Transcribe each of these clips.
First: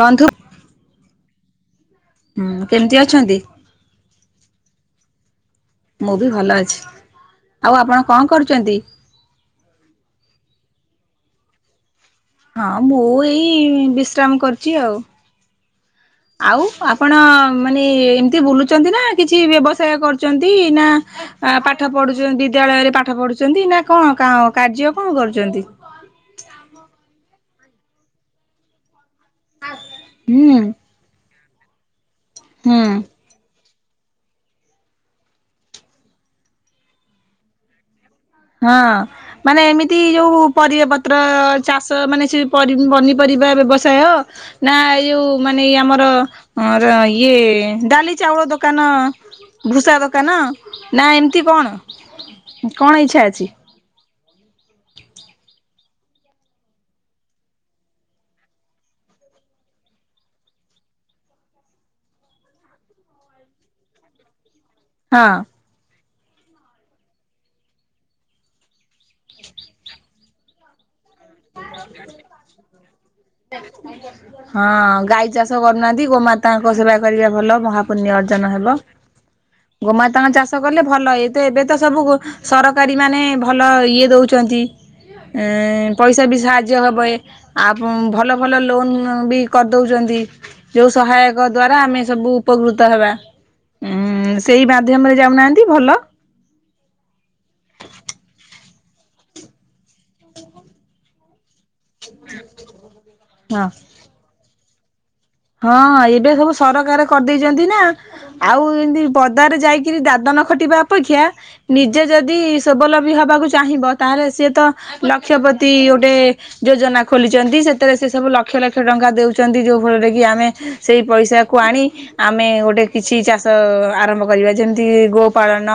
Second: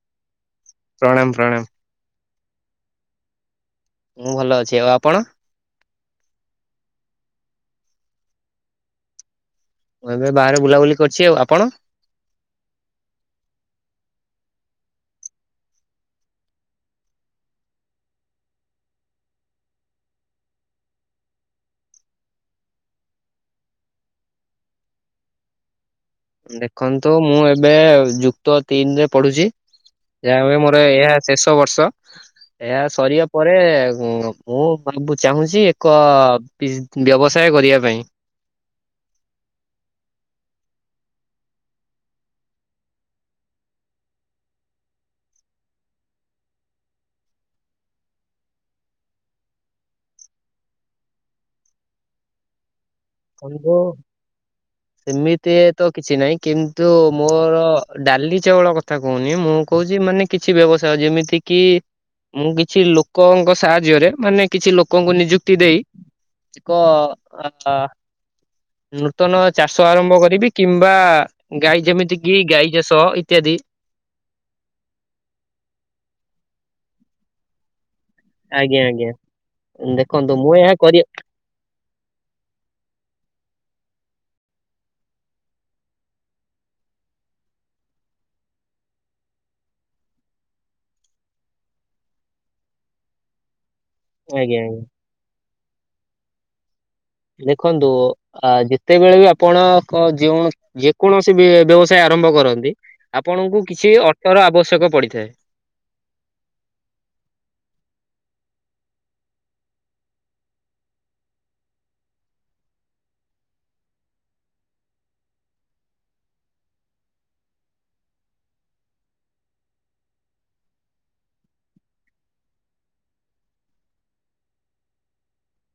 ବନ୍ଧୁ ପ୍ରଣାମ ପ୍ରଣାମ। ହୁଁ କେମିତି ଅଛନ୍ତି? ମୁଁ ଭଲ ଅଛି ଆଉ ଆପଣ? ମୁଁ ବି ଭଲ ଅଛି ଆଉ ଆପଣ କଣ କରୁଚନ୍ତି? ମୁଁ ଏବେ ବାହାରେ ବୁଲାବୁଲି କରିଛି ଆଉ ଆପଣ? ହଁ ମୁଁ ଏଇ ବିଶ୍ରାମ କରିୁଚି ଆଉ। ଆଉ ଆପଣ ମାନେ ଏମିତି ବୁଲୁଚନ୍ତି ନା କିଛି ବ୍ୟବସାୟ କରୁଚନ୍ତି ନା ଆ ପାଠ ପଢୁଚନ୍ତି ବିଦ୍ୟାଳୟରେ ପାଠ ପଢୁଚନ୍ତି ନା କଣ କ କାର୍ଯ୍ୟ କଣ କରୁଚନ୍ତି? ଦେଖନ୍ତୁ ମୁଁ ଏବେ ଯୁକ୍ତ ତିନରେ ପଢୁଛି ହୁଁ ଯାହା ମୋର ଏହା ଶେଷ ବର୍ଷ ଏହା ହୁଁ। ସରିବା ପରେ ମୁଁ ମୁଁ ଭାବୁଚି ଚାହୁଁଛି ଏକ ବି ଆ ବ୍ୟବସାୟ କରିବା ପାଇଁ। ହଁ ମାନେ ଏମିତି ଯୋଉ ପରିବା ପତ୍ର ଚାଷ ମାନେ ସେ ପରି ପନିପରିବା ବ୍ୟବସାୟ ନା ଏ ଯୋଉ ମାନେ ଆମର ଇଏ ଡାଲି, ଚାଉ ଫଳ ଦୋକାନ ଭୂଷା ଦୋକାନ ନା ଏମତି କଣ କଣ ଏଇଚି [unintelligible] [unintelligible] ସେମିତି ତ କିଛି ନାହିଁ କିନ୍ତୁ ମୋର ଡାଲି, ଚାଉଳ କଥା କହୁନି ମୁଁ କହୁ ଯେ ମାନେ କିଛି ବ୍ୟବସାୟ ଯେମିତି କି ମୁଁ କିଛି ଲୋକଙ୍କ ସାହାଯ୍ୟରେ ମାନେ କିଛି ଲୋକଙ୍କୁ ହଁ ନିଯୁକ୍ତି ଦେଇ ଏକ ଆ ନୂତନ ଚାଷ ଆରମ୍ଭ କରିବି କିମ୍ବା ଗାଈ ଯେମିତି କି ଗାଈ ଚାଷ ଏଇ ହଁ ଗାଈ ଚାଷ କରୁନାହାନ୍ତି ଗୋମାତାଙ୍କ ସେବା କରିବା ଭଲ ମହା ପୁଣ୍ୟ ଅର୍ଜନ ହେବ। ଆଜ୍ଞା ଆଜ୍ଞା ଗୋମାତାଙ୍କ ଦେଖନ୍ତୁ ମୁଁ ଚାଷ ଏହା କଲେ କରି ଭଲ ଏଇତ ଏବେ ତ ସବୁ ସରକାରୀ ମାନେ ଭଲ କିଏ ଦଉଚନ୍ତି ପଇସା ବି ସାହାଯ୍ୟ ହବ ଏ ଆଉ ଭଲ ଭଲ ଲୋନ୍ ବି କରିଦଉଚନ୍ତି ଯଉ ସଵୁ ସହାୟକ ଦ୍ଵାରା ଆମେ ସବୁ ଉପକୃତ ହେବା। ଉଁ ଆଜ୍ଞା ସେଇ ଆଜ୍ଞା ମାଧ୍ୟମରେ ଯାଉନାହାନ୍ତି ଭଲ। ଦେଖନ୍ତୁ ଆ ଯେତେବେଳେ ବି ଆପଣଙ୍କ ଯେଉଁ ଯେକୌଣସି ବି ବ୍ୟବସାୟ ଆରମ୍ଭ କରନ୍ତି ଆପଣଙ୍କୁ ହଁ। କିଛି ଅଟୋର ଆବଶ୍ୟକ ପଡିଥାଏ। ହଁ ଏବେ ସବୁ ସରକାର କରିଦେଇଛନ୍ତି ନା ଆଉ ଏମିତି ପଦାରେ ଯାଇକିରି ଦାଦାମ ନ ଖଟିବା ଅପେକ୍ଷା ନିଜେ ଯଦି ସବଲମ୍ବୀ ହବାକୁ ଚାହିଁଵ ତାହେଲେ ସିଏ ତ ଲକ୍ଷ ଲକ୍ଷ ପ୍ରତି ଗୋଟେ ଯୋଜନା ଖୋଲିଚନ୍ତି ସେଥିରେ ସେ ସବୁ ଲକ୍ଷ ଲକ୍ଷ ଟଙ୍କା ଦେଉଚନ୍ତି ଯୋଉ ଫଳରେ କି ଆମେ ସେଇ ପଇସାକୁ ଆଣି ଆମେ ଗୋଟେ କିଛି ଚାଷ ଆରମ୍ଭ କରିବା ଯେମିତି କି ଗୋ ପାାଳନ,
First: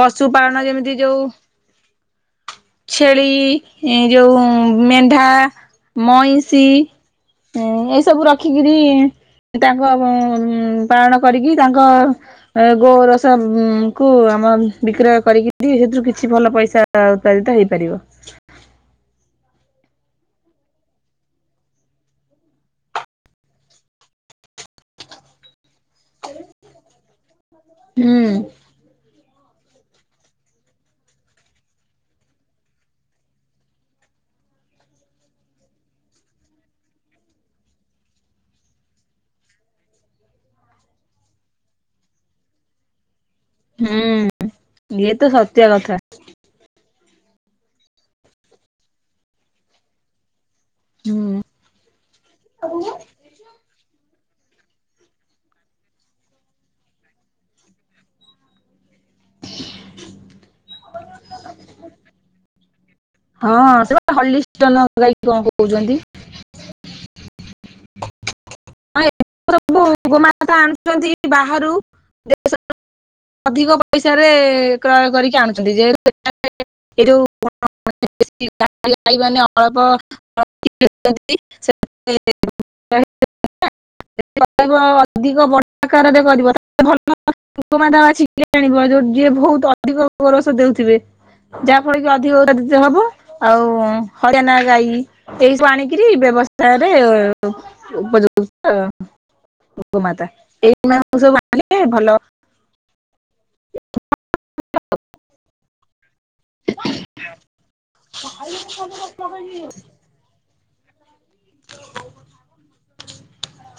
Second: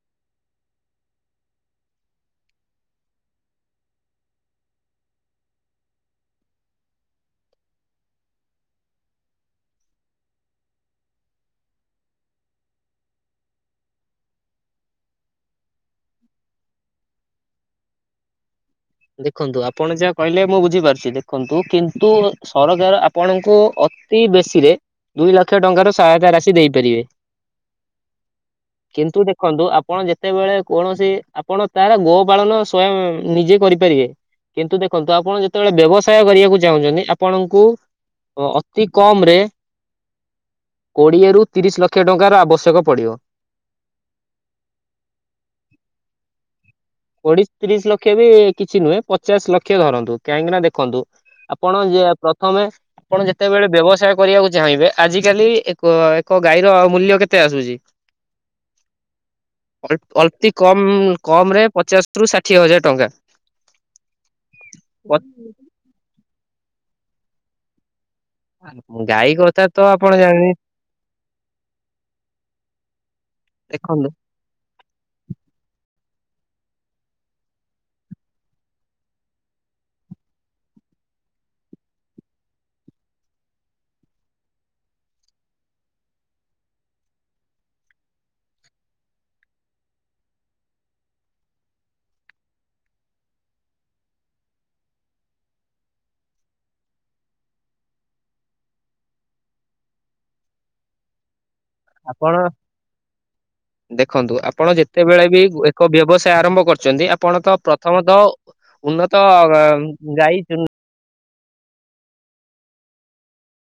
ପଶୁ ପାାଳନ ଯେମିତି ଯୋଉ ଛେଳି ଏ ଯୋଉ ମେଣ୍ଢା ମଇଁଷି ଏଇ ସବୁ ରଖିକିରି ତାଙ୍କ ପାଳନ କରିକି ତାଙ୍କ ଗୋରସ କୁ ଆମ ବିକ୍ରୟ କରିକିରି ସେଥିରୁ କିଛି ଭଲ ପଇସା ଉତ୍ପାଦିତ ହେଇପାରିବ। ଦେଖନ୍ତୁ ଆପଣ ଯାହା କହିଲେ ମୁଁ ବୁଝିପାରୁଛି ଦେଖନ୍ତୁ କିନ୍ତୁ ସରକାର ଆପଣଙ୍କୁ ଅ ଅତି ବେଶୀରେ ଦୁଇ ଲକ୍ଷ ଟଙ୍କାର ସହାୟତା ରାଶି ଦେଇପାରିବେ। ହୁଁ। କିନ୍ତୁ ଦେଖନ୍ତୁ ଆପଣ ଯେତେବେଳେ କୌଣସି ଆପଣ ତାର ଗୋ ପାଳନ ସ୍ଵୟଂ ନିଜେ କରି ପାରିବେ କିନ୍ତୁ ଦେଖନ୍ତୁ ଆପଣ ଯେତେବେଳେ ବ୍ୟବସାୟ କରିବାକୁ ଚାହୁଁଛନ୍ତି ଆପଣଙ୍କୁ ଓ ଅତି କମ ରେ କୋଡିଏରୁ, ତିରିଶ ଲକ୍ଷ ଟଙ୍କାର ଆବଶ୍ୟକ ପଡ଼ିବ। ହୁଁ ଇଏ ତ ସତ୍ୟ କଥା। କୋଡ଼ିଏ, ତିରିଶ ଲକ୍ଷ ବି କିଛି ନୁହେଁ ପଚାଶ ଲକ୍ଷ ଧରନ୍ତୁ। କାହିଁକି ନା ଦେଖ ଦେଖନ୍ତୁ ହୁଁ। ଆପଣ ଯେ ପ୍ରଥମେ ଆପଣ ଯେତେବେଳେ ବ୍ୟହସ୍ ଚେଷ୍ଟା କରିବାକୁ ଚାହିଁବେ ଆଜିିକାଲି ଏକ ଏକ ଗାଈର ମୂଲ୍ୟ କେତେ ଆସୁଛି। ଅତି କମ କମ ରେ ପଚାଶ ରୁ ଷାଠିଏ ହଜାର ଟଙ୍କା। ହଁ ସେ ହଲିଷ୍ଟନ୍ ଗାଇକି କଣ କହୁଛନ୍ତି। ହଁ ଗାଇ ହୋତ୍ ସବୁ ଗୋମାତା ଆଣୁଛନ୍ତି ବାହାରୁ ଯେତେ ସବୁ ଅଧିକ ଦେଖନ୍ତୁ ପଇସାରେ କ୍ରୟ କରିକି ଆଣୁଛନ୍ତି ଯେହେତୁ ଏ ଯୋଉ ଗଈ ମାନ ଅଳ୍ପ [unintelligible] [unintelligible] ଅଧିକ ବକାରରେ ଭଲମାତାସିକଏ ଜାଣ ଯୋଉ ଯିଏ ବହୁତ ଅଧିକ [unintelligible] ଓରଷୋ ଦେଉଥିବେ ଯାହା ଫଳ କି ଅଧିକ ଗୋରା ସବୁ ଆଉ ହରିଆଣ ଗାଈ ଏଇ ସବୁ ଆଣିକିରି ବ୍ୟବସ୍ତାରେ ଉପ ଯୁକ୍ତ ଉପ ମାତା ଏଇ ମହାପୁରୁଷ ଆପଣ ଦେଖନ୍ତୁ ଆପଣ ଯେତେବେଳେ ବି ଏକ ବ୍ୟବସା ଆରମ୍ଭ କରଛନ୍ତି ଆପଣ ତ ପ୍ରଥମତଃ ଉନ୍ନତ ଅଁ ଗାଈ [inaudible]